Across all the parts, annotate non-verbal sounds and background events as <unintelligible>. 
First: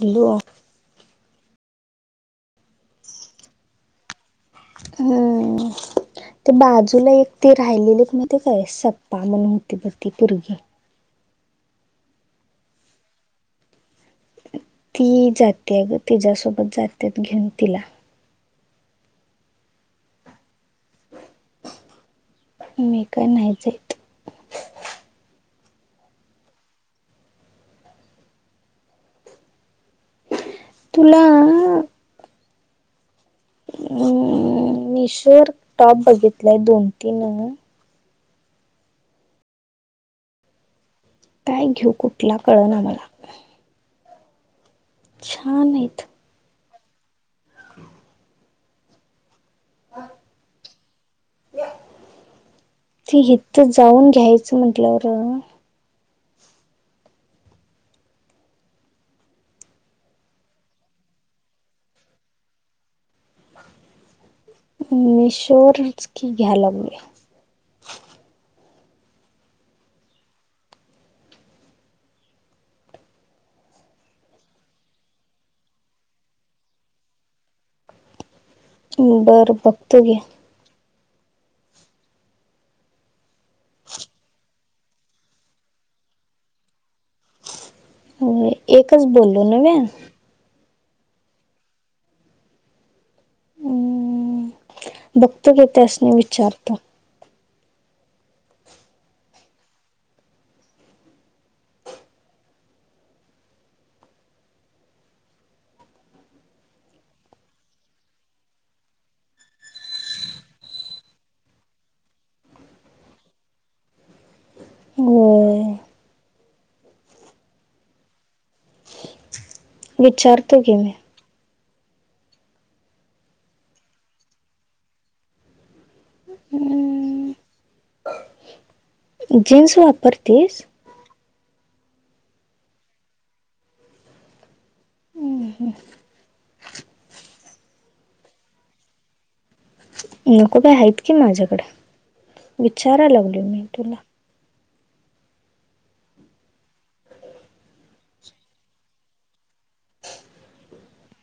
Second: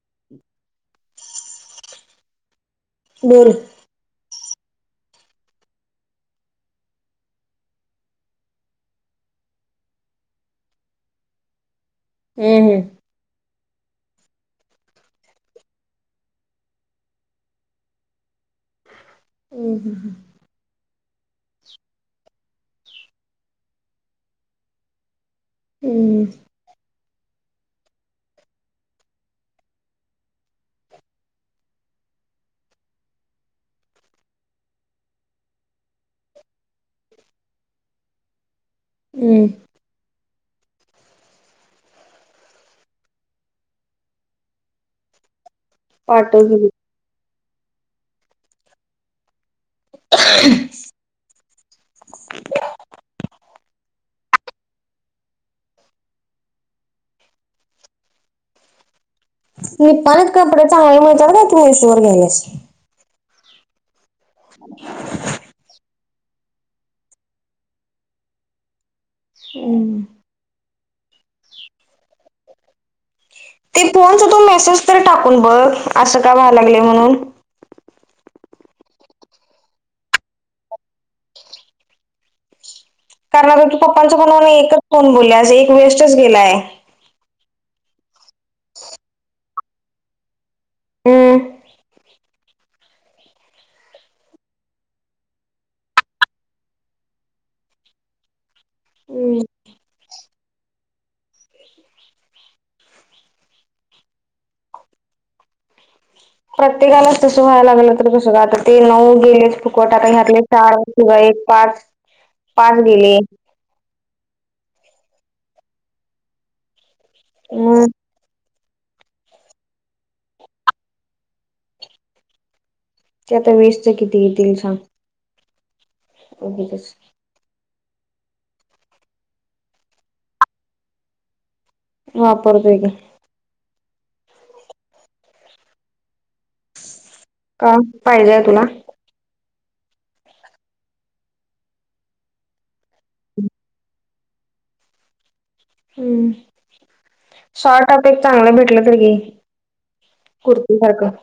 Hello बोल हम्म ते बाजूला एक ते राहिलेले माहितीये काय सप्पा म्हणून होती ब ती पोरगी? हम् हम्. ती जातीय ग तिज्यासोबत जात्यात घीऊन तिला. <unintelligible> मी काय न्हायचं हम्. तुला मिशोवर टॉप बघितलाय दोन तीन मी हम्. काय घीऊ कुठला कळना मला. छानएत. पाठवलेली. <unintelligible> ती हिथ जाऊन घ्यायचं म्हंटलंर. निपाणीत कपडे चांगली मिळत्यात काय तू मेसवर घ्यायलियास. मिशो वरंनच की घ्या लागलोया. हम्. ते फोनच तू मेसेज तर टाकून बघ असं का व्हाय लागलय म्हणून. बरं बघतो की. कारण आता तू पप्पांच्या फोन वरण एकच फोन बोललीयास एक वेस्टच गेलाय. होय एकच बोललो नव्हे? हम्म. हम्म बघतो की त्यांसनी विचारतो. प्रत्येकालाच तसं व्हायला लागलं तर कसं ग आता ते नऊ गेलेच फुकट आता ह्यातले चार. किंवा एक पाच पाच गेले. होय म विचारतो की मी. ते आता वीस च किती येतील सांग? <unintelligible> हम्म, जीन्स वापरतेस? वापरतोय की. <inaudible> का पाहिजे हाय तुला? नको काय हायत की माझ्याकड विचाराय लागलोय मी तुला. हम्म. शॉर्ट आता एक चांगलं भेटलं तर घे कुर्ती सारखं.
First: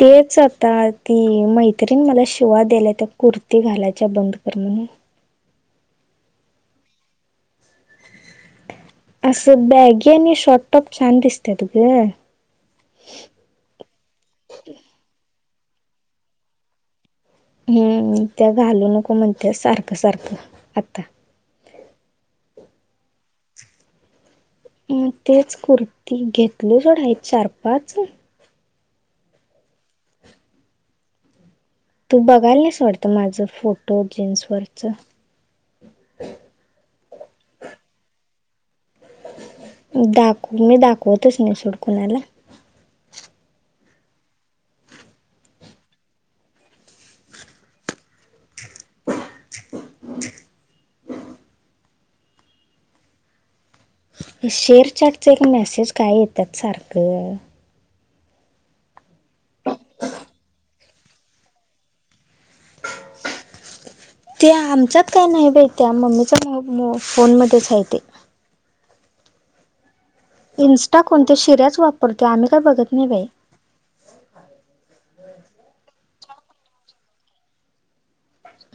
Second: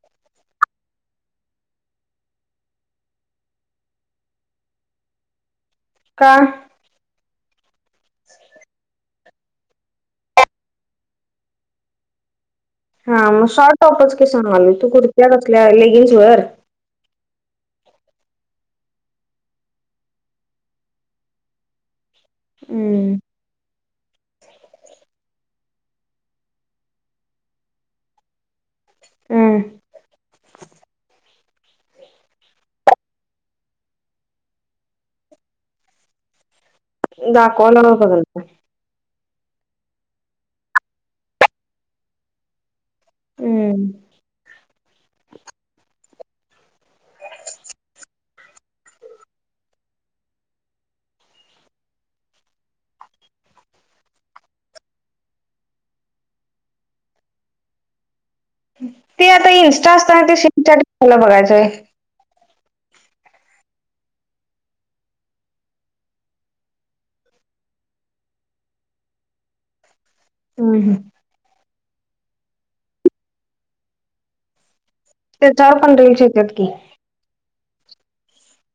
तेच आता ती मैत्रीणी मला शिवा द्यालात्या कुर्ती घालायची बंद कर म्हणून. का? असं बॅगी आणि शॉर्ट टॉप छान दिसत्यात ग. हा मग शॉर्ट टॉपच <inaudible> तू कुर्त्या कसल्या लेगिंग्स वर? हम्म त्या घालू नको म्हणत्या सारखं सारखं आता. हम्म. म तेच कुर्ती घेतलो सोडा एक चार पाच. हम्म तू बघायलियास वाटतं माझं फोटो जीन्सवरच? दाखवालाव बघाल की. दाखव मी दाखवतच नाय सोड कुणाला हम्म <inaudible> हे शेअर चॅटच एक मेसेज काय येत्यात सारखं ते इंस्टा असताना ते शेअर चाट कशाला बघायचंय. <inaudible> ते आमच्यात काय नाय बय त्या मम्मीच्या मो मो फोनमध्येच हाय ते हम्म हम्म इन्स्टा कोण त्या शिऱ्याच वापरतो आम्ही काय बघत नाय बाई. त्याच्यावर पण रील्स येत्यात की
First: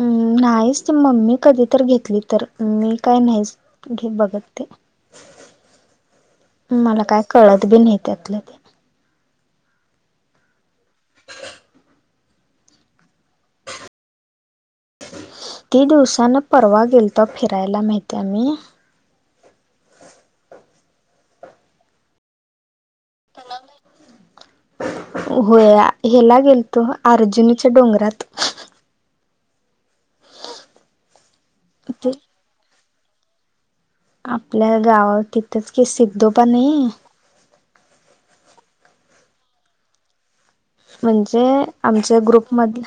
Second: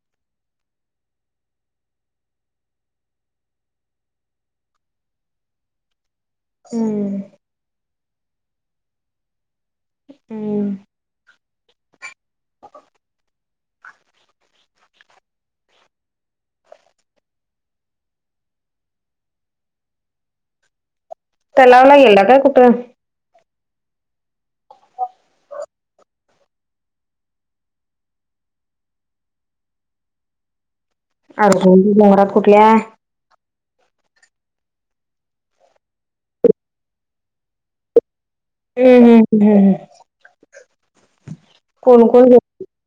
अम्मं नाहीच ते मम्मी कधी तर घेतली तर मी काय नाहीच घे बघत ते मला हम्म काय कळत बी नाय त्यातलं ते हम् कीती दिवसानं परवा गेलतो फिरायला माहितीय आम्ही तलाव ला गेल्या काय कुठं तलाव नाय होय हेला गेलतो अर्जुनीच्या डोंगरात अर्जुनी ते डोंगरात कुठल्या? आपल्या गावत तिथंच की सिद्धोबा नये हूं हूं हूं म्हणजे कोण आमच्या कोण गेलं ग्रुपमधल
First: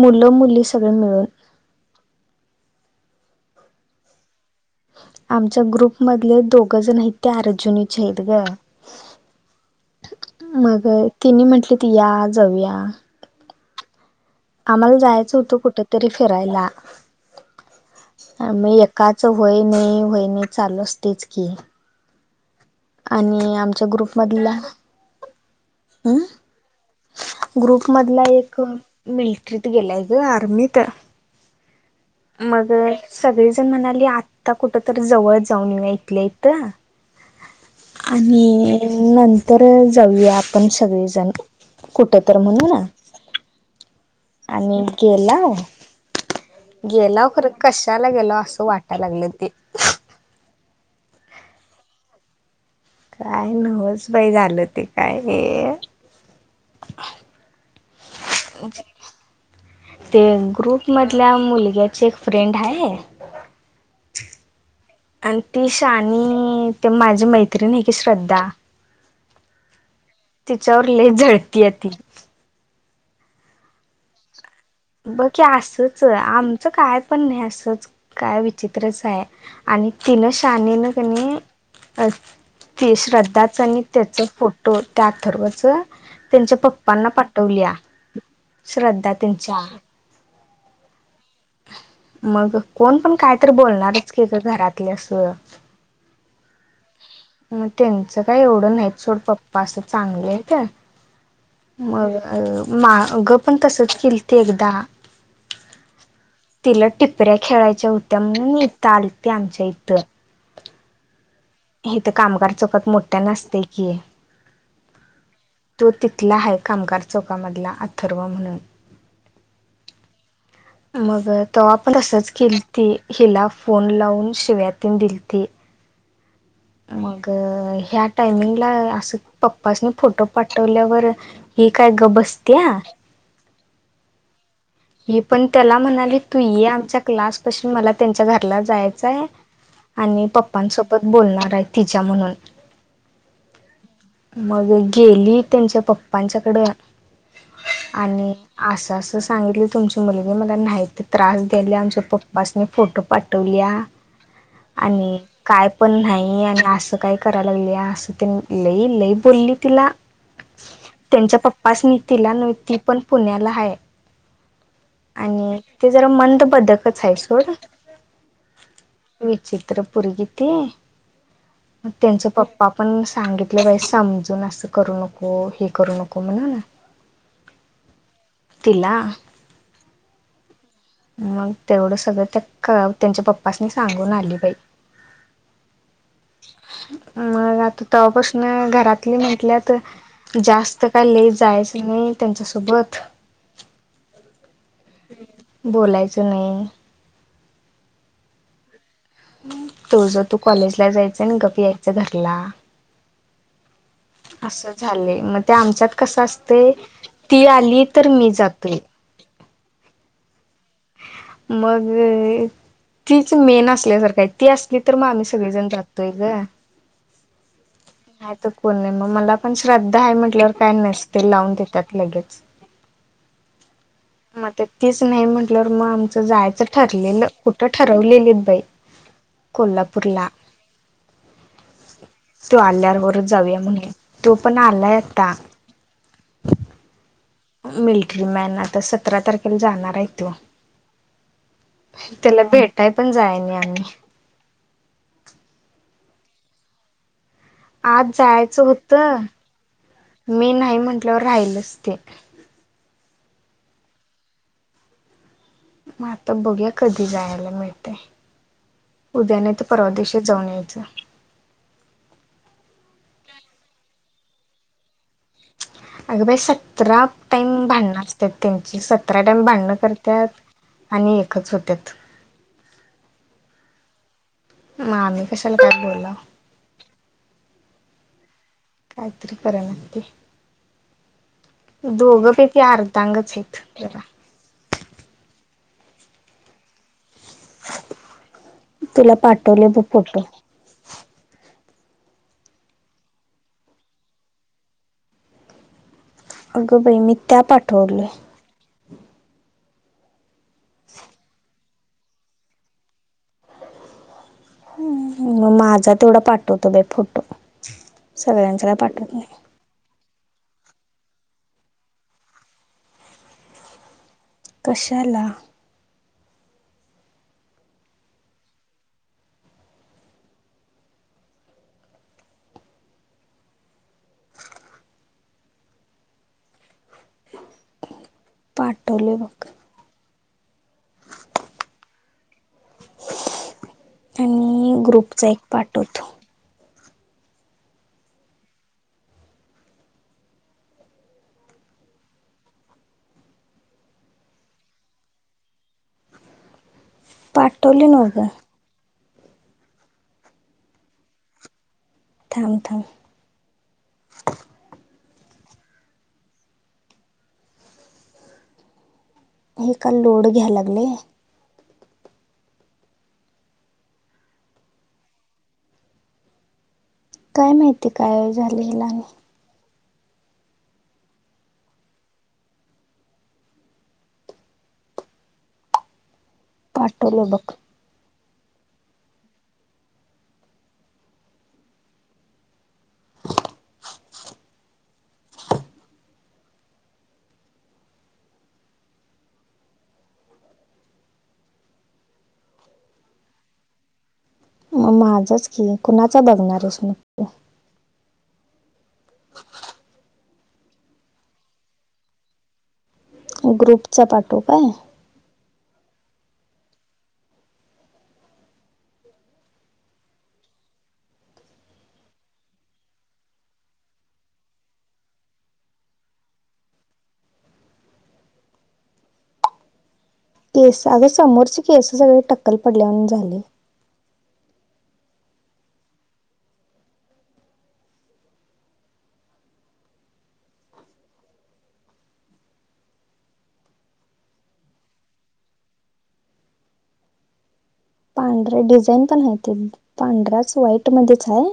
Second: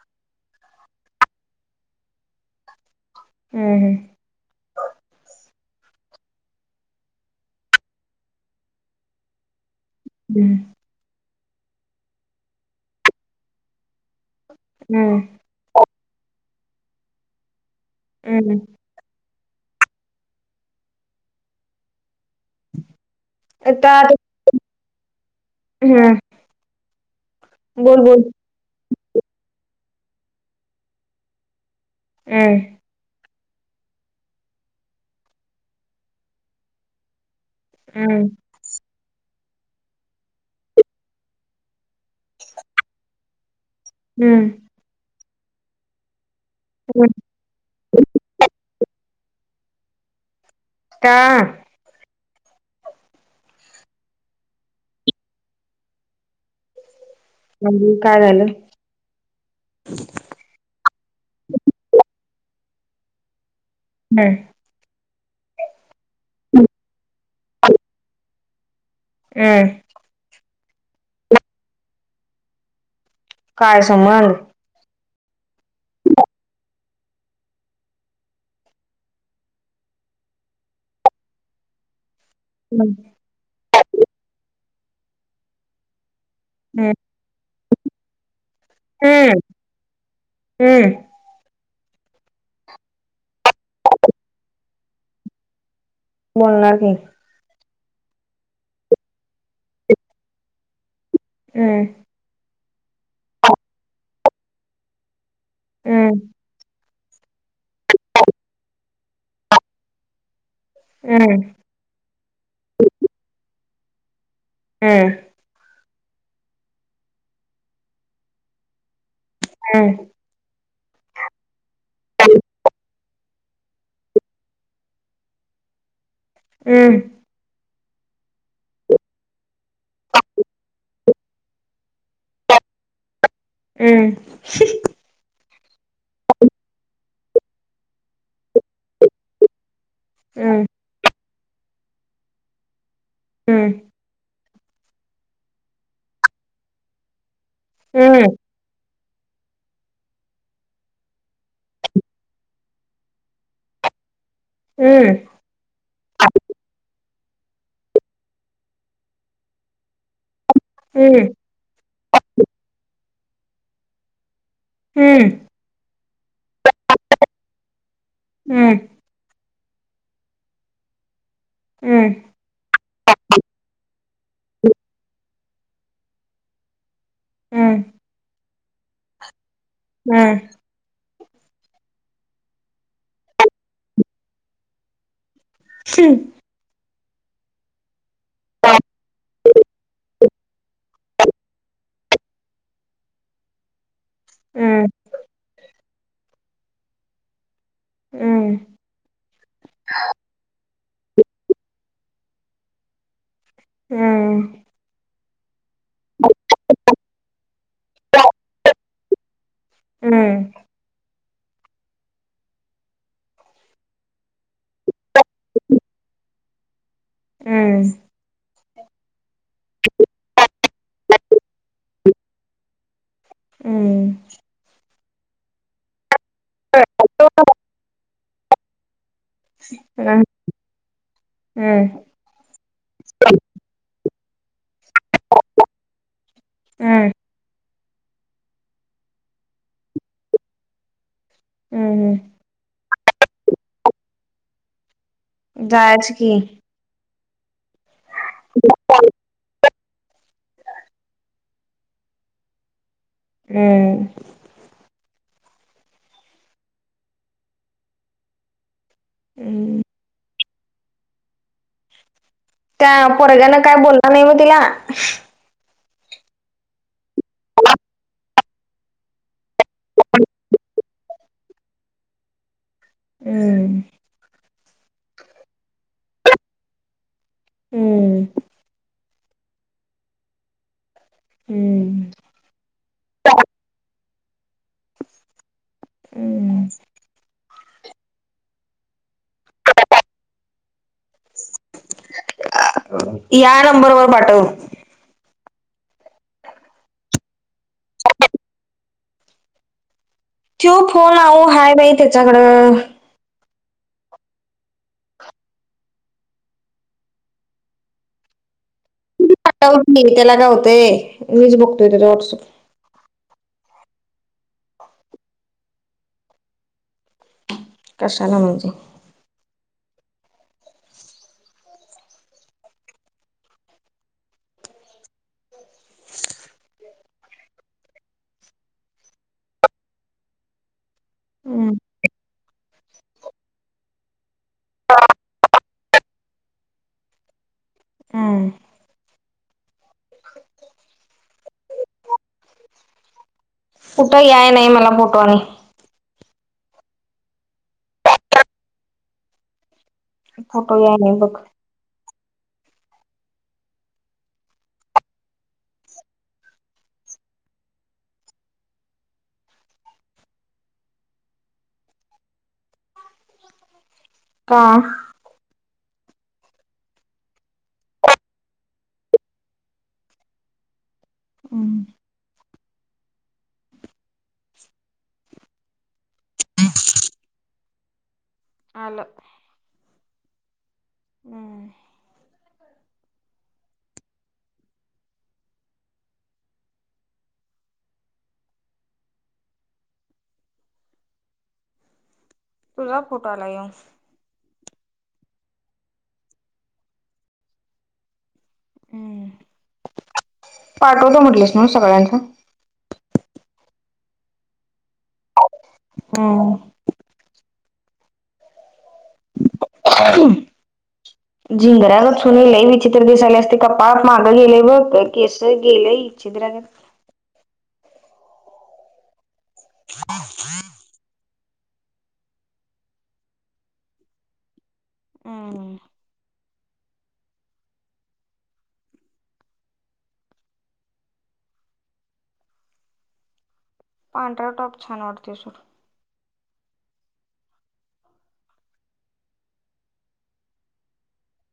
मुलं मुली सगळे मिळून हूं हूं आमच्या ग्रुप मधले दोघं जण हायेत ते अर्जुनीचे हायेत गं. हम्म मग तिनी म्हटलेत या जाऊया. आम्हाला हम्म जायचं होतं कुठ तरी फिरायला हम्म आ हम्म म य काचं व्हय नय व्हय नय चालू असतयच की, आणि आमच्या ग्रुपमधला हम्मं ग्रुप मधला एक मिलिट्रीत गेलाय ग आर्मीत हम्म मग सगळीजण म्हणाली आता कुठ तर जवळ जाऊन येऊ या इथल्या इथं हम्म आणि नंतर जाऊया आपण सगळेजण कुठं तर म्हणू ना हम्म मी गेला, गेला खरं कशाला गेला असं वाटायला लागलं ते का? काय नवच बाई झालं ते काय हे म्हणजे काय झालं? ते ग्रुप मधल्या मुलग्याचे एक फ्रेंड हाय. <unintelligible> आणि ती शहाणी ते माझी मैत्रीण हाय की श्रद्धा अं तिच्यावर लय जळतीये ती काय संबंध ब की असंच आमचं काय पण हे असंच काय विचित्रच हाय. आणि तिनं शहाणीन क नी अ ते हम्म श्रद्धाचं आणि त्याच फोटो त्या अथर्वच त्यांच्या पप्पांना पाठवल्या श्रद्धा हम्म त्यांच्या हम्म. मग कोण पण कायतरी बोलणारच की ग घरातले असं. बोलणार नाही. मग त्यांचं काय एवढं नाही सोड पप्पा असं चांगलं आहे त्या हम्म मग अ मा अग पण तसच केलंती एकदा. हम्म. तिला टिपऱ्या खेळायच्या होत्या म्हणून इथं आलती आमच्या इथं. हम्म. हे तर कामगार चौकत मोठ्यान असते की. हम्म. तो तिथला आहे कामगार चौकामधला अथर्व म्हणून. हम्म. मग तो वा पण तसच केलती हिला फोन लावून शिव्या तीन दिलती. हम्म मग ह्या टायमिंगला असं पप्पाासनी फोटो पाठवल्यावर ही काय गप बसतीया. हम्म. <inaudible> ही पण त्याला म्हणाली तू ये आमच्या क्लास पाशी मला त्यांच्या घराला जायचं आहे. आणि हम्म पप्पांसोबत बोलणार आहे तिच्या म्हणून. हम्म. मग गेली त्यांच्या पप्पांच्या कड हम्म आणि असं असं सांगितलं तुमची मुलगी मला नाहीते त्रास गेल्या आमच्या पप्पासनी फोटो पाठवल्या. हम्म आणि हम्म काय पण नाही आणि असं काय कराय लागले या असं लई लई बोलली तिला. त्यांच्या पप्पाासनी तिला न ती पण पुण्याला आहे. हम्म आणि ते जरा मंद बदकच आहे सोड. हम्म. विचित्र पोरगी ती हम्म त्यांच पप्प आपण सांगितलं बाई समजून असं करू नको हे करू नको म्हणून हम्म. तिला हम्म. मग तेवढं सगळं त्या क त्यांच्या पप्पाासनी सांगून आली बाई. हम्म. मग आता तवा पासन घरातली म्हटल्यात जास्त काय लेज आहेस की मंग त्यांच्यासोबत हम्म. बोलायचं नाही. तु जर तू कॉलेजला जायचं आणि गप यायचं घरला हम्म. असं झालंय मग ते आमच्यात कसं असते ती आली तर मी जातोय. हम्म. मग <inaudible> तीच मेन असल्यासारख आहे ती असली तर मग आम्ही सगळीजण जातोय गं. हम्म. कोण नाही, मग मला पण श्रद्धा आहे. म्हटल्यावर काय नसते लावून देतात लगेच. हम्म. मग ते तीच नाही म्हण मग आमचं जायचं ठरलेलं, कुठं ठरवलेलीत बाई. कोल्हापुरला. हम्म. तो आल्यारवरच जाऊया म्हण, तो पण आलाय आत्ता. हम्म. मिलिटरी मॅन, आता सतरा तारखेला जाणार आहे तो. हम्म त्याला भेटाय पण जाय नाही आम्ही. जायच की आज जायचं होतं, मी नाही म्हंटल्यावर राहिलच ते. हम्म. मग आता बघूया कधी जायला मिळतेय. उद्या नाही तर हम्म परवादिवशी जाऊन यायचं. त्या पोरग्यान काय बोलला नाही, म तिला. ह <unintelligible> अगं बाई सतरा टाईम भांडणं असतात, त्यांची सतरा टाईम भांडणं करतात. आणि एकच होत्यात. हम्म. मग आम्ही कश्याला काय बोलाव. हम्म. काहीतरी कराना ते. हम्म. दोघंपैकी अर्धांगच आहेत जरा. हम्म. तुला पाठवल बग फोटो. या नंबर वर पाठव. अगं भाई मी त्या पाठवलं. तो फोन अहो हाय बाई त्याच्याकडं. मग माझा तेवढा पाठवतो ब फोटो, सगळ्यांचा पाठवत नाही. पटाव की त्याला काय होतंय, मीच बघतोय त्याच व्हॉटसअप. कश्याला. कशाला म्हणजे. पाठवल बग. हम. आणि ग्रुपचा एक पाठव तो. हम. शखत <unintelligible> कुठं याय नाही, मला फोटोनी. पाठवल नव ग. फोटो यायला बघ. थांब-थांब. हे का लोड घ्यायला लागले. का. काय माहिती कायो झाले हिला आणि हम. पाठवल बघ. आल. हमम. तुझा फोटो आला यो. मग माझंच की कुणाच बघणार आहेस म पाठवल म्हंटलेस ना सगळ्यांना ग्रुपचा पाठवू का? हमम. अून <unintelligible> ह <inaudible> झिंगरा्या गचूनलय विचित्र दिसाले असते कप्पा मागं गेलेय बघ काय केस केलीय. चिंदराे <unintelligible> हम हम् <inaudible> अग समोरचे केस सगळे टक्कल पडल्यावानी झालेय. हम. पांढरा टॉप छान वाटते स पांढऱ्या डिझाईन पण आहे ते पांढराच व्हाईट मध्येच हाय.